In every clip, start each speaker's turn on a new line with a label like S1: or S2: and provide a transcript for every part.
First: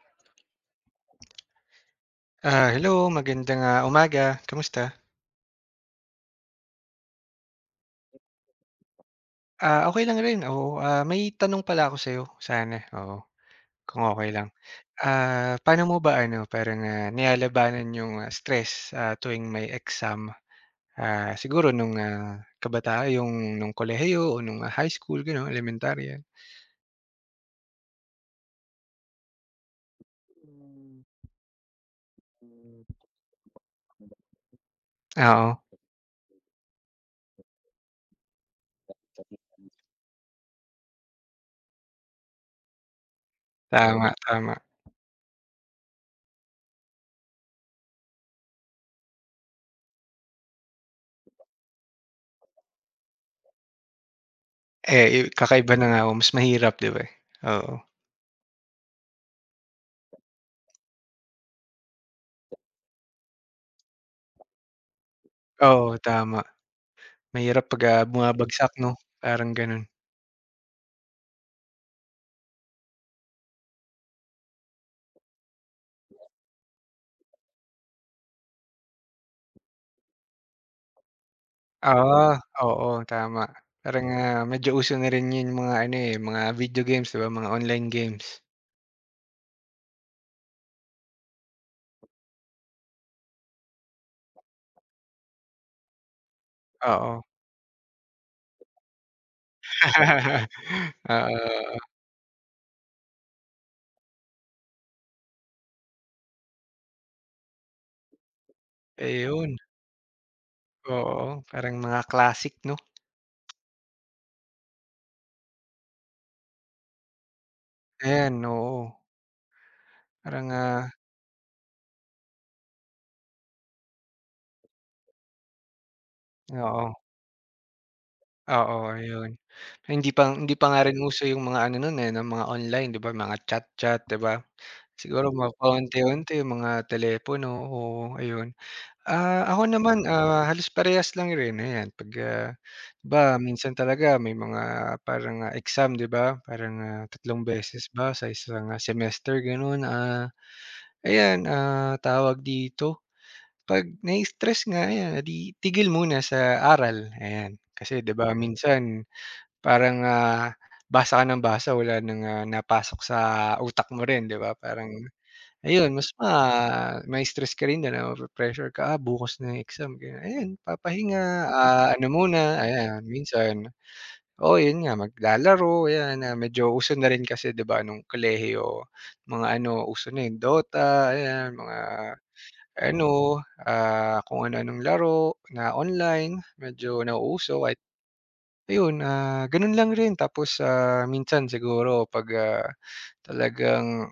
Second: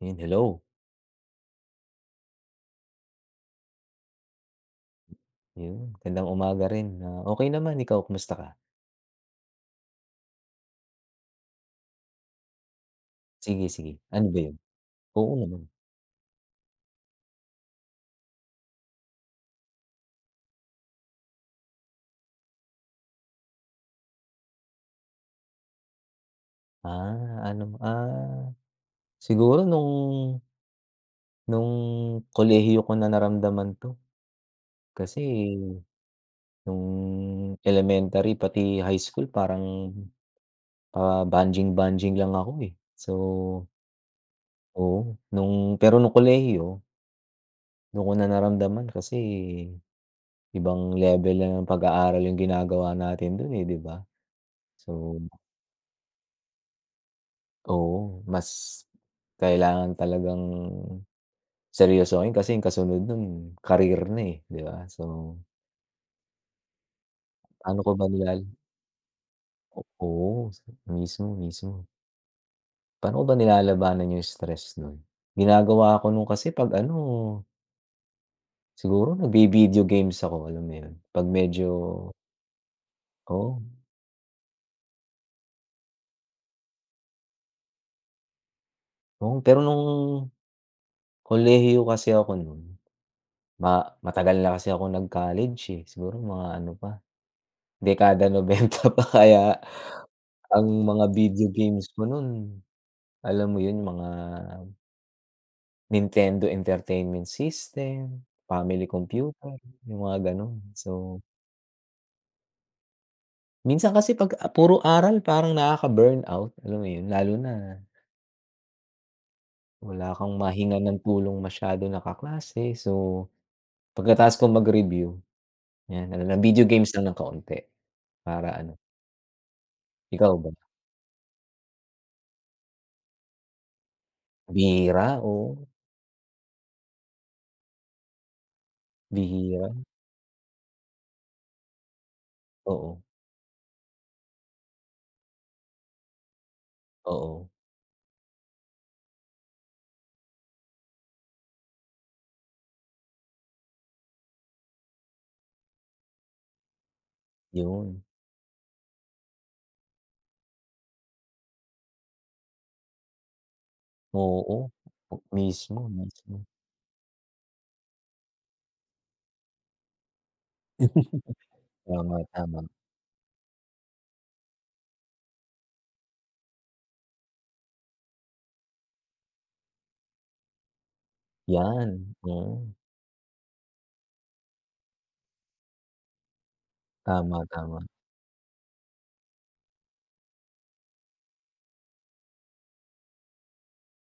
S1: Ayun, hello.
S2: Hello, magandang, umaga. Kamusta?
S1: Yun, magandang umaga rin. Ah, okey naman, ikaw kumusta ka?
S2: Okey lang rin, oo. May tanong pala ako sa'yo sana, oo,
S1: Sige, sige.
S2: kung
S1: Ano
S2: okay
S1: ba
S2: lang.
S1: yun? Oo naman.
S2: Paano mo ba ano, parang, nilalabanan yung, stress, tuwing may exam? Siguro nung, kabataan yung nung kolehiyo o nung high school, gano'n, elementarya?
S1: Ah, ano, ah, siguro nung kolehiyo ko na naramdaman 'to. Kasi
S2: Oo,
S1: nung elementary pati high school parang pa-bonding-bonding lang ako, eh. So,
S2: tama, tama.
S1: oo, pero nung kolehiyo dun ko na naramdaman kasi ibang level na ng pag-aaral yung ginagawa natin dun, eh, 'di ba? So,
S2: Eh, kakaiba na nga, oo, mas mahirap, 'di ba, eh? Oo.
S1: oo, mas kailangan talagang seryosohin kasi yung kasunod nun career na, eh, 'di ba? So,
S2: Oo, tama. Mahirap
S1: paano
S2: 'pag,
S1: ko ba nilala
S2: bumabagsak 'no, parang gano'n.
S1: oo, mismo, mismo. Paano ko ba nilalabanan yung stress nun? Ginagawa ko nun kasi 'pag ano, siguro nagvi-video games ako, alam mo yun? 'Pag medyo
S2: Oo, oo, tama.
S1: Oo,
S2: Parang, medyo uso na rin 'yun mga ano, eh, mga video games, 'di ba, mga online games.
S1: oo. Pero nung kolehiyo kasi ako nun, matagal na kasi ako nag-college, eh, siguro mga ano pa,
S2: Oo.
S1: dekada nobenta pa kaya. Ang mga video games
S2: Oo,
S1: ko nun, alam mo yun, mga Nintendo Entertainment System, Family Computer,
S2: ayun,
S1: yung mga ganun. So,
S2: oo, parang mga classic 'no?
S1: minsan kasi 'pag, ah, puro aral parang nakaka-burnout, alam mo yun? Lalo na
S2: Ayan, oo,
S1: wala kang
S2: parang,
S1: mahinga ng tulong masyado na kaklase. So, pagkatapos kong mag-review, 'yan ano lang, video
S2: oo,
S1: games lang ng kaunti para ano.
S2: oo, ayun. Hindi pa
S1: Ikaw ba?
S2: hindi pa nga rin uso yung mga ano nun, eh, ng mga online, 'di ba, mga chat-chat, 'di ba?
S1: Bihira,
S2: Siguro
S1: oo,
S2: mga paunti-unti yung mga telepono, oo, ayun. Ako
S1: bihira.
S2: naman, halos parehas lang rin, ayan. 'Pag,
S1: Oo,
S2: 'di ba minsan talaga may mga parang, exam, 'di ba? Parang, 3
S1: oo,
S2: beses ba sa isang, semester, gano'n. Ayan, tawag dito, 'pag nai-stress nga, ayan, eh, 'di tigil muna sa aral, ayan. Kasi
S1: yun.
S2: 'di ba minsan parang, basa ka ng basa wala nang, napasok sa utak mo rin, 'di ba?
S1: Oo,
S2: Parang
S1: mismo,
S2: ayun mas
S1: mismo.
S2: ma-stress ka rin do'n, nape-pressure ka, bukas na yung exam ganyan, ayan papahinga, ano
S1: Tama,
S2: muna
S1: tama.
S2: ayan minsan, oo yun nga maglalaro yan na medyo uso na rin kasi 'di ba nung kolehiyo mga ano uso na yung Dota, ayan mga
S1: 'Yan, hmm.
S2: ano, kung ano-anong laro na online medyo
S1: Tama,
S2: nauuso kahit,
S1: tama.
S2: ayun, gano'n lang rin tapos, minsan siguro 'pag, talagang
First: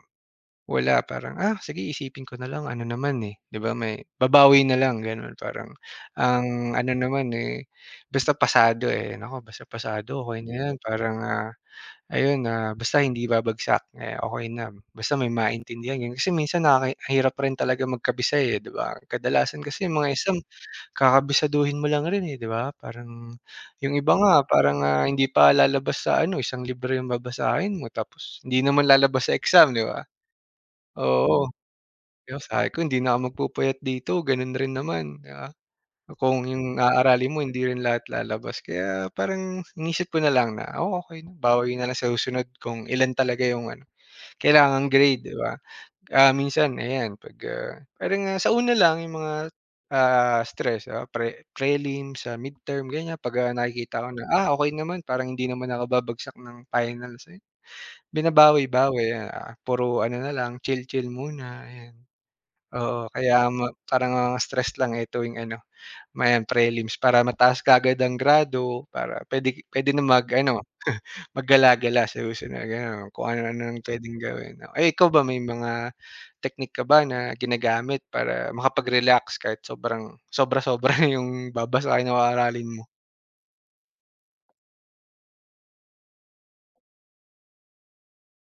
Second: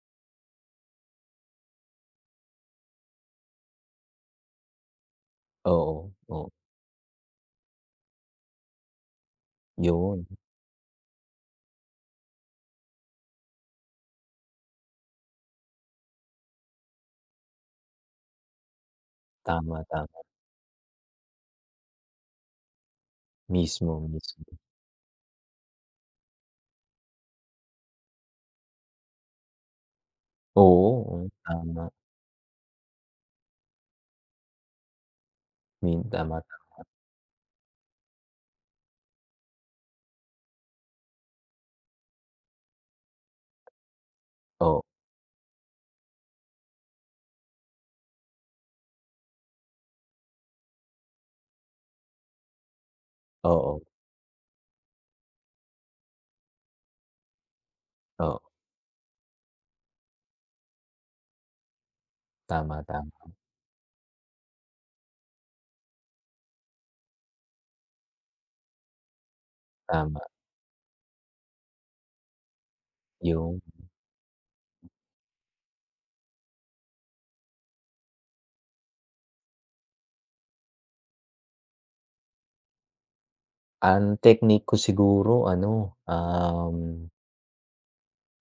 S2: wala, parang, "Ah, sige isipin ko na lang ano naman, eh." 'Di ba may babawi na lang gano'n parang
S1: Oo, oo.
S2: ang ano naman, eh, basta pasado, eh, naku basta pasado
S1: 'Yun,
S2: okey na 'yan parang, ayun, basta hindi babagsak, eh, okey na. Basta may maintindihan ganyan. Kasi minsan nakaka hirap rin talaga magkabisay, eh, 'di ba? Kadalasan
S1: tama,
S2: kasi yung mga
S1: tama.
S2: exam kakabisaduhin mo lang rin, eh, 'di ba? Parang yung
S1: Mismo,
S2: iba nga
S1: mismo.
S2: parang, hindi pa lalabas sa ano, isang libro yung babasahin mo tapos hindi naman lalabas sa exam, 'di ba?
S1: Oo, oo,
S2: Oo.
S1: tama.
S2: 'Yon sabi ko hindi na ako magpupuyat dito gano'n rin naman, 'di ba?
S1: Tama,
S2: Kung
S1: tama,
S2: yung aaralin mo hindi rin lahat lalabas kaya parang inisip ko na lang na, "Oh, okey na bawi na lang sa susunod kung ilan talaga yung ano,
S1: oo,
S2: kailangang grade," 'di ba? Minsan ayan 'pag, parang, sa una lang yung mga, stress, prelim sa midterm ganyan 'pag,
S1: oo,
S2: nakikita ko na, okey naman parang hindi naman ako babagsak ng finals, ayun
S1: oo.
S2: binabawi-bawi, puro ano na lang chill-chill muna, ayan.
S1: Tama,
S2: Oo,
S1: tama,
S2: kaya parang ang stress lang, eh, tuwing ano, mayan prelims para mataas kaagad ang grado, para puwede puwede na
S1: tama.
S2: mag-ano, maggala-gala sa susunod, gano'n. Kung
S1: yung
S2: ano-ano ang puwedeng gawin, no. Eh, ikaw ba may mga technique ka ba na ginagamit para makapag-relax kahit sobrang sobra-sobra na yung babasahin o aaralin mo?
S1: Ang technique ko siguro ano,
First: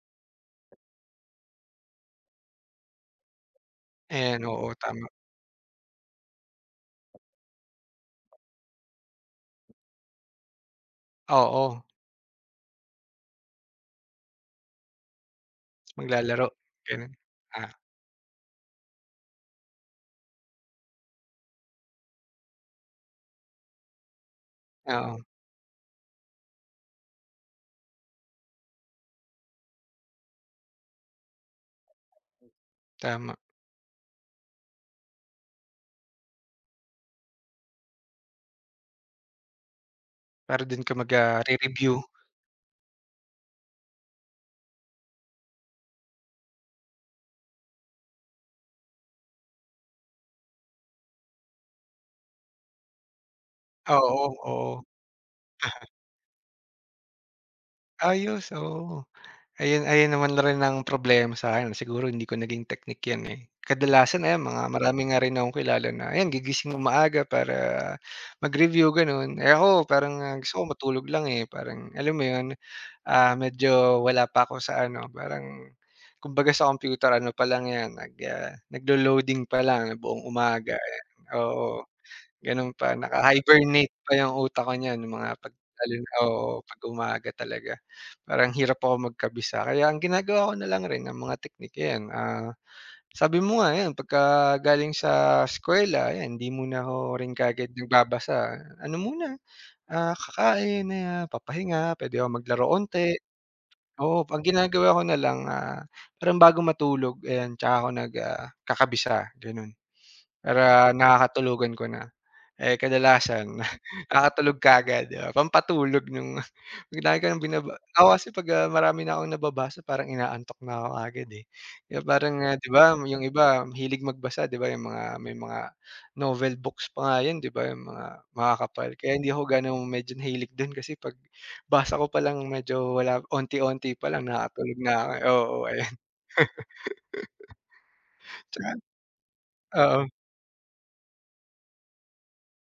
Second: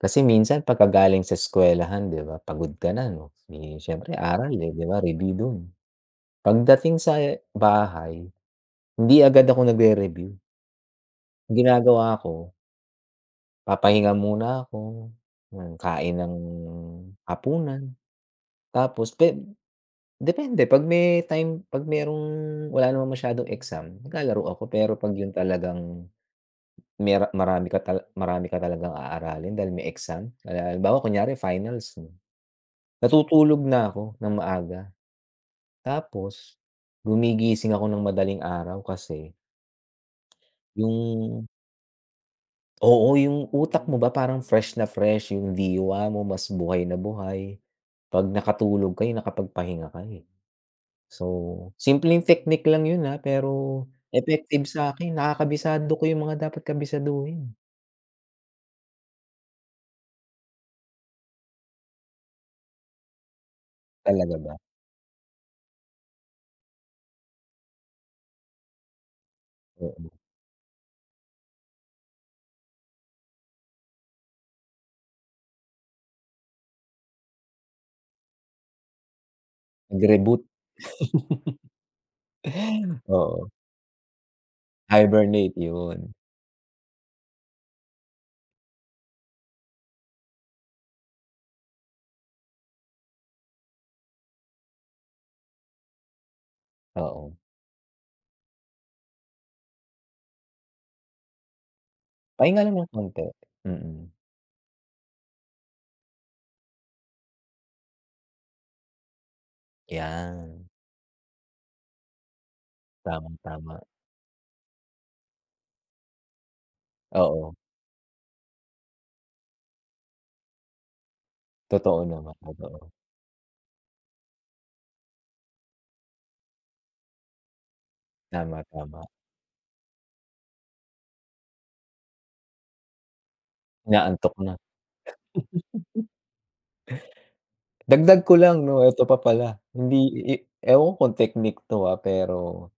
S1: kasi minsan pagkagaling sa eskuwelahan 'di ba, pagod ka na 'no, eh, siyempre
S2: Ayan,
S1: aral,
S2: oo,
S1: eh, 'di ba,
S2: tama.
S1: review dun. Pagdating sa bahay, hindi agad ako nagre-review. Ang
S2: Oo,
S1: ginagawa ko, papahinga muna ako, kain ng
S2: maglalaro, gano'n. Ah,
S1: hapunan, tapos depende 'pag may time 'pag merong wala naman masyadong exam, naglalaro ako. Pero 'pag
S2: Oo,
S1: yun talagang mera marami ka tala marami ka talagang aaralin dahil may exam, ah, halimbawa kunyari finals,
S2: tama.
S1: natutulog na ako ng maaga. Tapos gumigising ako ng madaling araw kasi
S2: Para do'n ka
S1: yung
S2: review.
S1: oo, yung utak mo ba parang fresh na fresh, yung diwa mo mas buhay na buhay. 'Pag nakatulog kayo, nakapagpahinga kayo, eh. So, simpleng technique lang yun, ah, pero
S2: Oo,
S1: effective
S2: oo.
S1: sa'kin. Nakakabisado ko yung mga dapat kabisaduhin.
S2: Ayos, oo. Ayun ayun naman rin ang problema sa'kin siguro hindi ko naging teknik 'yan, eh. Kadalasan
S1: Talaga
S2: ayan
S1: ba?
S2: mga marami nga rin akong kilala na ayan gigising ng maaga para mag-review gano'n. Eh, ako
S1: Oo,
S2: parang, gusto ko matulog lang, eh, parang alam mo 'yun, medyo wala pa ako sa ano parang kumbaga sa computer ano pa lang 'yan naglo-loading pa lang buong
S1: nag-reboot.
S2: umaga, oo. Gano'n pa,
S1: Oo,
S2: naka-hibernate pa yung utak ko niyan nung mga 'pag,
S1: hibernate
S2: lalo na
S1: yun,
S2: oo, 'pag umaga talaga. Parang hirap ako magkabisa kaya ang ginagawa ko na lang rin ang mga teknik ayan, sabi mo nga ayan pagka galing sa eskuwela ayan hindi muna ako rin
S1: oo.
S2: kaagad nagbabasa. Ano muna, kakain, papahinga, puwede ako
S1: Pahinga
S2: maglaro
S1: lang ng
S2: onti.
S1: konti, mm.
S2: Oo, ang ginagawa ko na lang, parang bago matulog ayan tsaka ako kakabisa gano'n.
S1: 'Yan,
S2: Para nakakatulugan ko na. Eh, kadalasan
S1: tamang-tama.
S2: nakakatulog kaagad, pampatulog nung pag lagi ko ng
S1: Oo,
S2: binaba ako kasi 'pag, marami na akong nababasa parang inaantok na ako kaagad, eh. Kaya
S1: totoo
S2: parang,
S1: naman,
S2: 'di ba
S1: totoo.
S2: yung iba hilig magbasa 'di ba yung mga may mga novel books pa nga yun 'di ba, yung mga
S1: Tama,
S2: makakapal.
S1: tama.
S2: Kaya hindi ako gano'ng medyo hilig dun kasi 'pag basa ko palang medyo wala onti-onti palang
S1: Inaantok na.
S2: nakakatulog na ako, eh, oo, ayan.
S1: Dagdag ko lang
S2: Tsaka
S1: 'no, eto pa pala, hindi
S2: oo,
S1: i ewan ko kung technique 'to, ah, pero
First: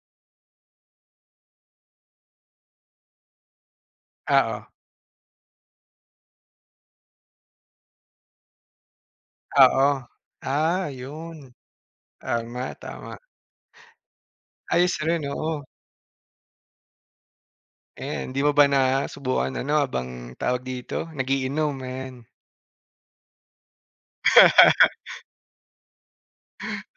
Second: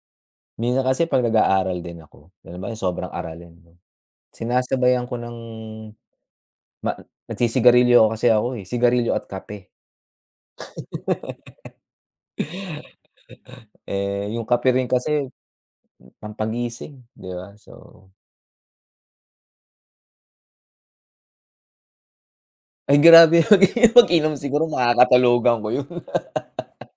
S1: minsan kasi 'pag nag-aaral din ako, halimbawa yung sobrang aralin 'no,
S2: oo,
S1: sinasabayan ko ng ma nagsisigarilyo kasi ako, eh, sigarilyo at kape.
S2: oo. Yun. Tama, tama.
S1: Eh, yung kape rin
S2: Ayos rin,
S1: kasi
S2: oo.
S1: pampagising, 'di ba? So,
S2: Ayan, 'di mo ba nasubukan ano habang tawag dito, nagiinom, ayan.
S1: ay grabe, mag-inom siguro makakatulugan ko yun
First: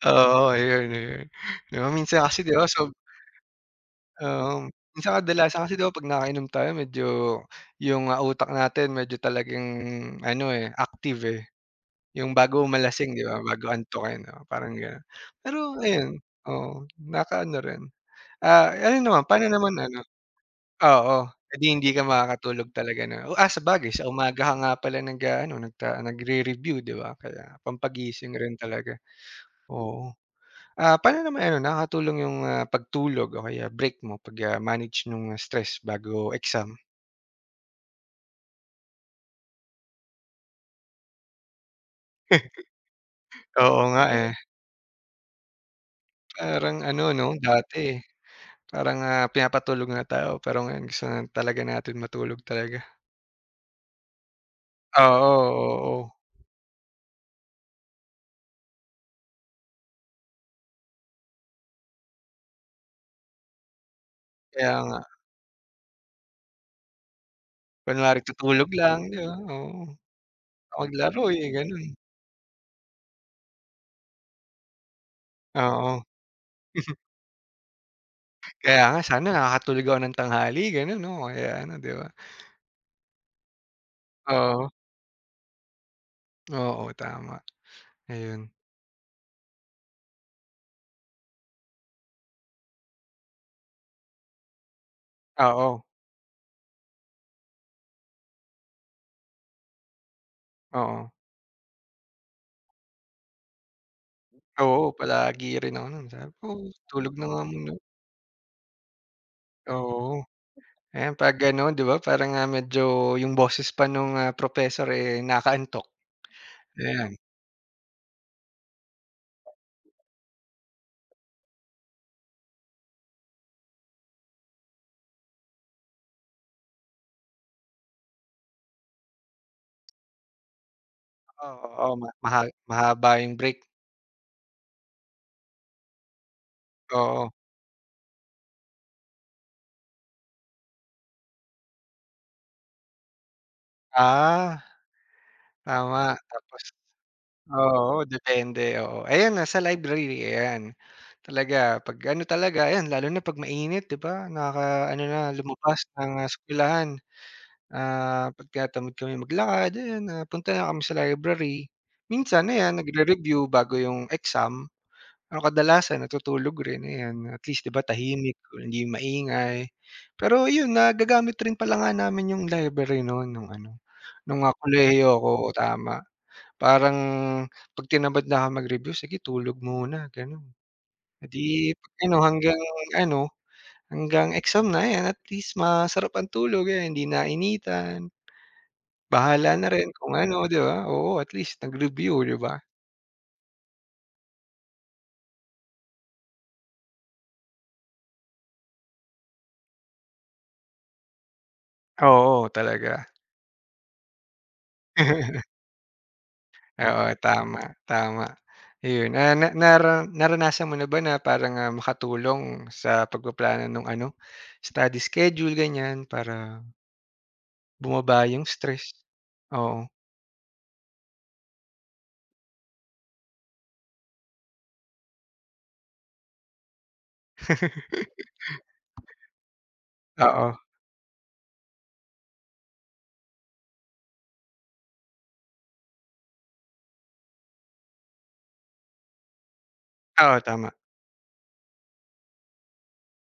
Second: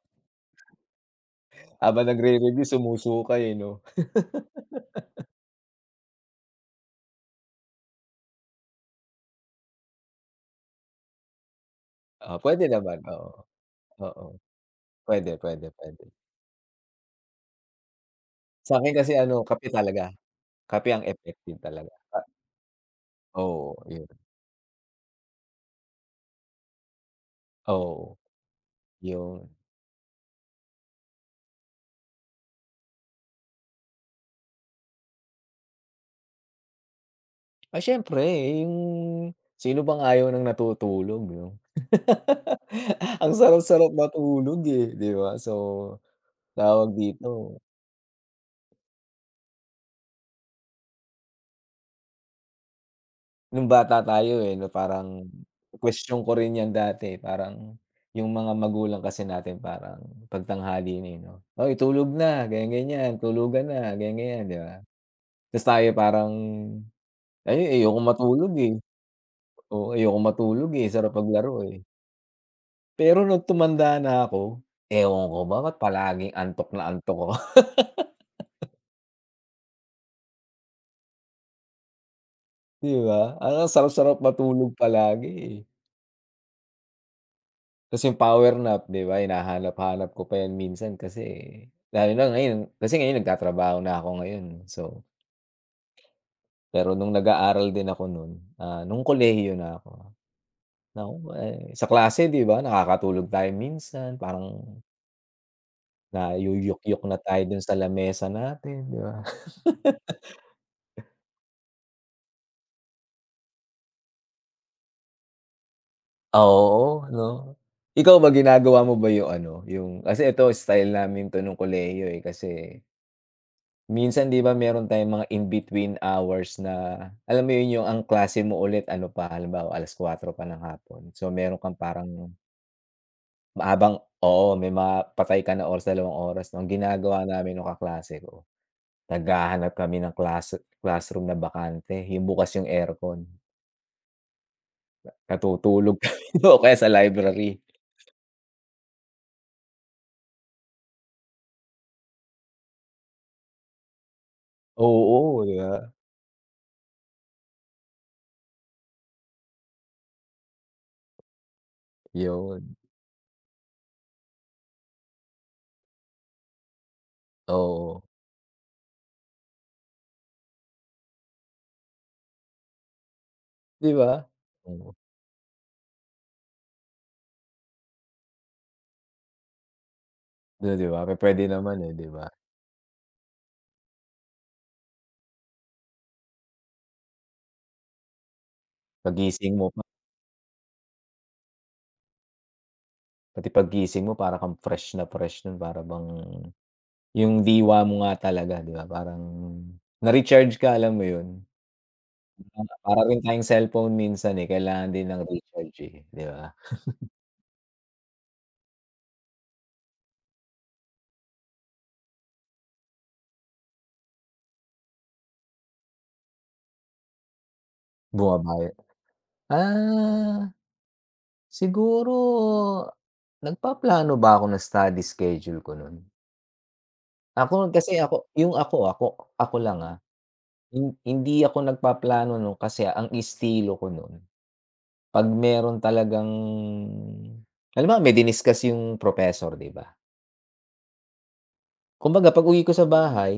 S2: Oo, ayun, ayun. 'Di ba
S1: habang
S2: minsan kasi 'di ba
S1: nagre-review sumusukay, eh, 'no?
S2: oo, minsan kadalasan kasi 'di ba 'pag nakainom tayo medyo yung, utak natin medyo talagang ano, eh, active, eh, yung
S1: Ah,
S2: bago
S1: puwede naman,
S2: malasing 'di
S1: oo.
S2: ba, bago antukin,
S1: Oo,
S2: oo, parang gano'n.
S1: puwede,
S2: Pero
S1: puwede, puwede.
S2: ayun, oo, nakakaano rin.
S1: Sa'kin
S2: Ano
S1: kasi
S2: naman,
S1: ano,
S2: paano
S1: kape
S2: naman ano.
S1: talaga, kape ang
S2: Oo, eh,
S1: effective
S2: di hindi
S1: talaga.
S2: ka makakatulog talaga na o,
S1: Oo,
S2: sabagay sa
S1: yun.
S2: umaga ka nga pala nag-aano, nagre-review, 'di ba? Kaya
S1: Oo,
S2: pampagising rin talaga,
S1: yun.
S2: oo. Paano naman ano, nakakatulong yung, pagtulog o kaya break mo pag, manage nung stress bago exam?
S1: Ay siyempre, yung sino bang ayaw ng natutulog 'no? Ang
S2: Oo
S1: sarap-sarap
S2: nga, eh,
S1: matulog, eh, 'di ba? So,
S2: parang
S1: tawag
S2: ano 'no,
S1: dito,
S2: dati parang, pinapatulog na tayo pero ngayon gusto na talaga natin matulog talaga.
S1: nung bata tayo, eh, 'no, parang
S2: Oo, oo,
S1: kuwestyon ko rin 'yan dati, eh, parang yung mga magulang kasi natin parang pagtanghali tanghali na, eh, 'no, "Hoy tulog na," ganyan-ganyan, "Tulugan na," ganyan-ganyan, 'di ba?
S2: kaya nga.
S1: Ta's tayo parang, ay ayokong
S2: Kunwari
S1: matulog,
S2: tutulog
S1: eh,
S2: lang, 'di ba? Oo,
S1: oo, ayokong matulog, eh, sarap
S2: maglaro, eh,
S1: maglaro, eh.
S2: gano'n.
S1: Pero nung tumanda na ako, ewan ko ba, ba't
S2: Oo.
S1: palaging antok na antok ako,
S2: Kaya nga sana nakakatulog ako ng tanghali gano'n 'no, o kaya ano 'di ba?
S1: 'di ba? Parang ang sarap-sarap
S2: Oo,
S1: matulog palagi, eh.
S2: oo tama,
S1: Tas yung
S2: ayun.
S1: power nap, 'di ba, hinahanap-hanap ko pa 'yan minsan kasi lalo na ngayon kasi ngayon nagtatrabaho na ako ngayon, so
S2: Oo,
S1: pero nung nag-aaral din ako nun, ah, nung kolehiyo na ako,
S2: oo,
S1: naku, eh, sa klase, 'di ba, nakakatulog tayo minsan, parang
S2: oo palagi rin ako no'n sabi ko, "Oh,
S1: nayuyukyuk
S2: Tulog
S1: na
S2: na nga
S1: tayo dun
S2: muna."
S1: sa lamesa natin, 'di ba?
S2: Oo, ayan 'pag ano 'di ba parang, medyo yung boses pa nung, professor, eh, nakaantok,
S1: Ah, oo,
S2: ayan.
S1: 'no? Ikaw ba ginagawa mo ba yung ano, yung kasi ito style namin 'to nung kolehiyo, eh, kasi minsan 'di ba meron tayong mga in between hours na alam mo yun, yung ang klase mo ulit ano pa, halimbawa 4:00 pa ng hapon. So, meron
S2: Oo,
S1: kang
S2: oo ma
S1: parang
S2: maha mahaba yung break,
S1: mahabang oo, may mapatay ka na oras, dalawang oras 'no. Ang ginagawa
S2: oo.
S1: namin nung kaklase ko, naghahanap kami ng classroom na bakante, yung bukas yung aircon,
S2: Ah,
S1: natutulog
S2: Tama
S1: kami o
S2: tapos.
S1: kaya sa library.
S2: Oo, depende, oo. Ayan, nasa library, ayan. Talaga 'pag ano talaga, ayan lalo na 'pag mainit 'di ba, nakaka-ano na
S1: Oo, 'di ba?
S2: lumabas ng eskuwelahan, pagka tamad kami maglakad, ayan, punta na kami sa library. Minsan
S1: Yun.
S2: ayan, nagre-review bago yung exam, pero kadalasan natutulog rin, ayan. At least 'di ba
S1: Oo.
S2: tahimik, hindi maingay. Pero yun, nagagamit rin pala nga namin yung library no'n nung ano,
S1: 'Di ba?
S2: nung,
S1: Oo,
S2: kolehiyo ko, tama. Parang 'pag tinamad na akong mag-review, sige tulog muna gano'n.
S1: 'di ba,
S2: Eh,
S1: pupuwede
S2: di
S1: naman, eh, 'di
S2: ano
S1: ba?
S2: hanggang ano, hanggang exam na, ayan at least masarap ang tulog, ayan hindi nainitan, bahala
S1: Paggising mo
S2: na
S1: pa
S2: rin kung ano, 'di ba? Oo, at least nag-review, 'di ba?
S1: Pati paggising mo para kang fresh na fresh nun, para bang yung diwa mo nga talaga, 'di ba, parang na-recharge ka, alam mo yun?
S2: Oo,
S1: Para
S2: talaga.
S1: rin tayong cellphone minsan, eh, kailangan din ng recharge, eh, 'di ba?
S2: Oo, tama, tama. Ayun, na nara naranasan mo na ba na parang, makatulong sa pagpaplano nung ano, study schedule ganyan para bumaba yung
S1: Bumaba yun?
S2: stress? Oo.
S1: Ah, siguro nagpaplano ba ako ng study schedule ko nun? Ako kasi ako yung ako, ako ako lang, ah.
S2: Oo,
S1: Hindi ako nagpaplano nun kasi ang estilo ko nun 'pag meron talagang halimbawa may diniscuss yung propessor, 'di ba?
S2: oo tama.
S1: Kumbaga pag-uwi ko sa bahay,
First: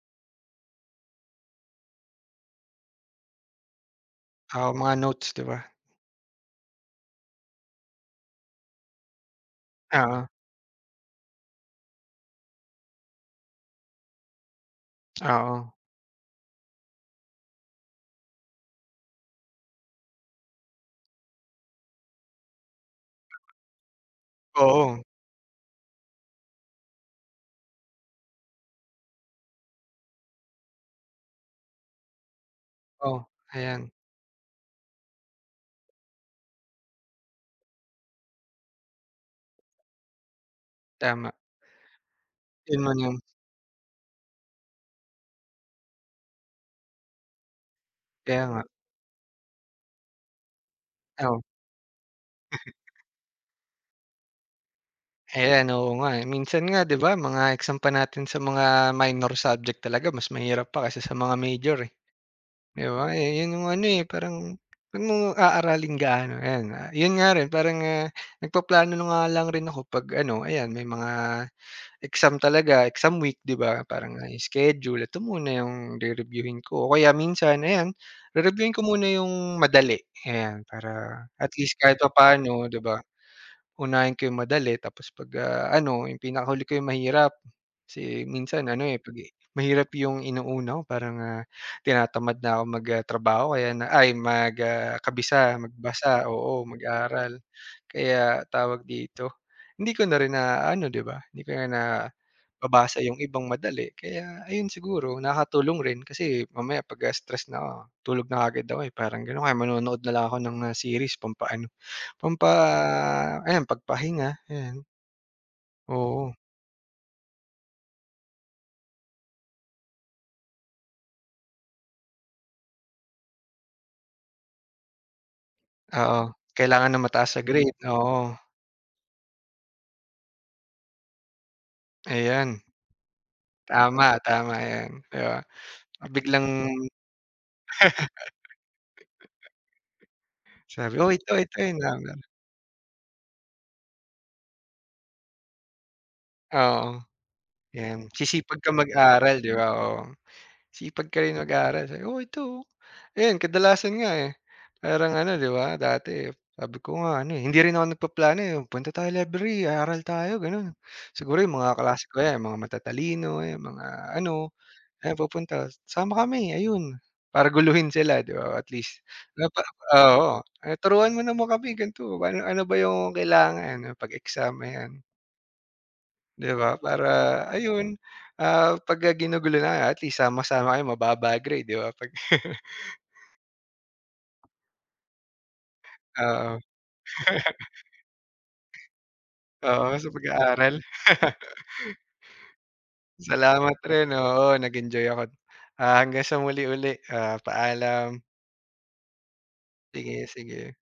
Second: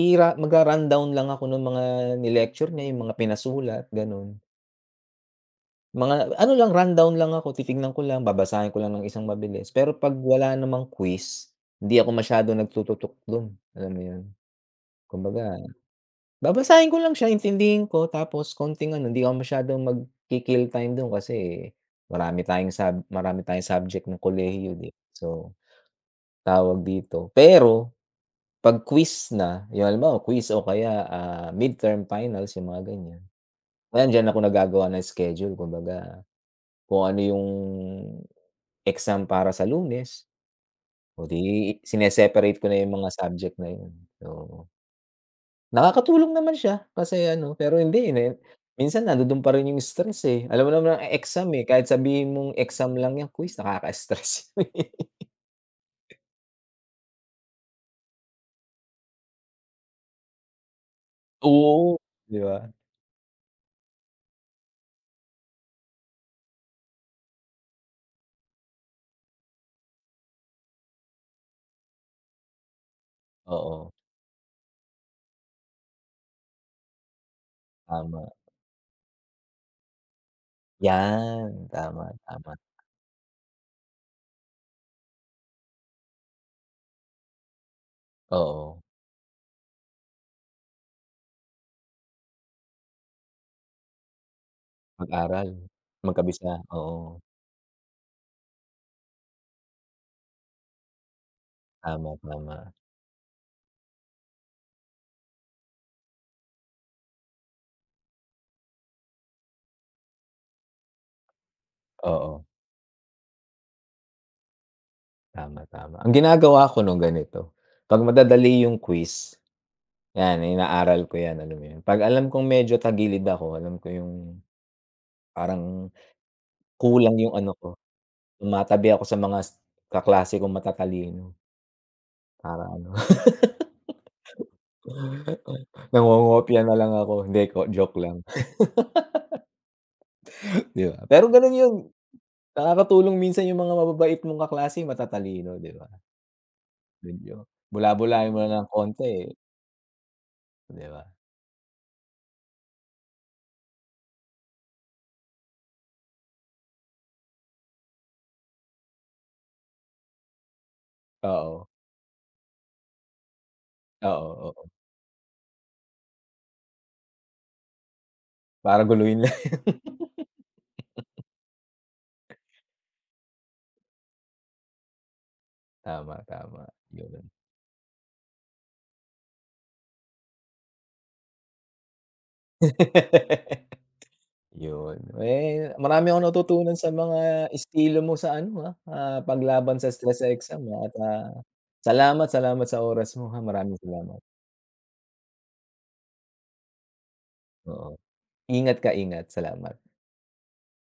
S1: magra-rundown lang ako ng mga ni-lecture niya, yung mga pinasulat, gano'n.
S2: Oo, mga notes 'di ba?
S1: Mga ano lang, rundown lang ako, titignan ko lang, babasahin ko lang ng isang mabilis. Pero 'pag
S2: Oo,
S1: wala namang quiz, hindi ako masyadong nagtututok dun, alam mo yun? Kumbaga,
S2: oo,
S1: babasahin ko lang siya, intindihin ko tapos konting ano, hindi ako masyadong magki-kill time dun kasi marami tayong subject ng kolehiyo, 'di
S2: oo,
S1: ba? So, tawag dito. Pero 'pag quiz na, yung halimbawa quiz o kaya, ah, midterm finals, yung mga ganyan,
S2: oh, ayan
S1: ayan diyan ako naggagawa ng schedule, kumbaga kung ano yung exam para sa Lunes, o
S2: tama.
S1: 'di sine-separate ko na
S2: Yun
S1: yung
S2: man
S1: mga
S2: yung
S1: subject na yun, so nakakatulong naman siya kasi ano, pero hindi, eh, na
S2: kaya nga,
S1: minsan nando'n pa rin yung stress, eh. Alam mo naman ang
S2: oo.
S1: exam, eh, kahit sabihin mong exam lang yan, quiz nakaka-stress yun, eh.
S2: Ayan, oo nga, eh. Minsan nga 'di ba mga exam pa natin sa mga minor subject talaga mas mahirap pa kaysa sa mga major, eh,
S1: Oo. 'Di ba?
S2: 'di ba? Eh, yun yung ano, eh, parang 'pag mo aaraling gaano ayan, yun nga rin parang, nagpaplano na nga lang rin ako 'pag ano, ayan may mga exam talaga, exam week, 'di ba?
S1: Oo,
S2: Parang, schedule, ito muna yung re-reviewin ko o kaya minsan ayan,
S1: tama.
S2: re-reviewin ko muna yung madali, ayan. Para at
S1: Yan,
S2: least kahit
S1: tama, tama.
S2: papaano, 'di ba, unahin ko yung madali tapos 'pag, ano, yung pinakahuli ko yung mahirap. Kasi minsan
S1: Oo,
S2: ano, eh, 'pag mahirap yung inuuna ko parang, tinatamad na ako trabaho kaya na ay
S1: mag-aral,
S2: kabisa, magbasa,
S1: magkabisa,
S2: oo,
S1: oo.
S2: mag-aral. Kaya tawag dito, hindi ko na rin naaano, 'di ba? Hindi ko na na
S1: Tama, tama.
S2: babasa yung ibang madali kaya ayun siguro nakakatulong rin kasi mamaya pagka stress na ako tulog na kaagad ako, eh, parang gano'n. Kaya manonood na lang ako ng, series pampaano,
S1: Oo,
S2: pampa ayan pagpahinga, ayan.
S1: tama, tama. Ang
S2: Oo,
S1: ginagawa ko no'n ganito, 'pag madadali yung quiz, yan inaaral ko yan, alam mo yun. 'Pag alam kong medyo tagilid ako, alam ko yung parang
S2: oo. Kailangan ng
S1: kulang
S2: mataas
S1: yung
S2: na
S1: ano
S2: grade,
S1: ko.
S2: oo.
S1: Tumatabi ako sa mga kaklase kong matatalino
S2: Ayan,
S1: para ano,
S2: tama, tama yan, 'di ba? Biglang
S1: nangongopya na lang ako. Hindi ko, joke lang. 'Di
S2: sabi,
S1: ba?
S2: "Oh,
S1: Pero
S2: ito,
S1: gano'n
S2: ito
S1: 'yun,
S2: yun."
S1: nakakatulong minsan yung mga mababait mong kaklase matatalino, 'di ba?
S2: Oo,
S1: Medyo
S2: yan.
S1: bula-bulahin mo na
S2: Sisipag
S1: ng
S2: ka
S1: konti, eh,
S2: mag-aral, 'di ba? Oo.
S1: 'di ba?
S2: Sipag ka rin mag-aral sabi, "Oh, ito, oh." Ayun, kadalasan nga, eh. Parang ano, 'di ba, dati sabi ko nga ano, eh, hindi rin ako nagpaplano, eh, "Punta tayo library, aaral tayo," gano'n. Siguro yung
S1: Oo,
S2: mga kaklase ko yan, mga matatalino, yung mga
S1: oo,
S2: ano,
S1: oo.
S2: "Ayan pupunta, sama kami," ayun. Para guluhin sila, 'di ba, at
S1: Para
S2: least
S1: guluhin
S2: na
S1: lang.
S2: pa oo, "Ah, turuan mo naman kami ganito, ano ano ba yung kailangan Ano, pag-exam," ayan,
S1: Tama,
S2: 'di
S1: tama,
S2: ba? Para
S1: yun.
S2: ayun, pagka ginugulo na, at least sama-sama kayo mababa grade, 'di ba, 'pag
S1: Yun. Eh, marami akong natutunan sa mga estilo mo sa ano, ah, ah, paglaban sa
S2: Oo, sa
S1: stress sa exam,
S2: pag-aaral.
S1: ah, at, ah, salamat, salamat sa oras mo, ha. Maraming
S2: Salamat rin,
S1: salamat.
S2: oo nag-enjoy ako. Hanggang sa muli uli,
S1: Oo.
S2: paalam.
S1: Ingat ka, ingat. Salamat.
S2: Sige, sige.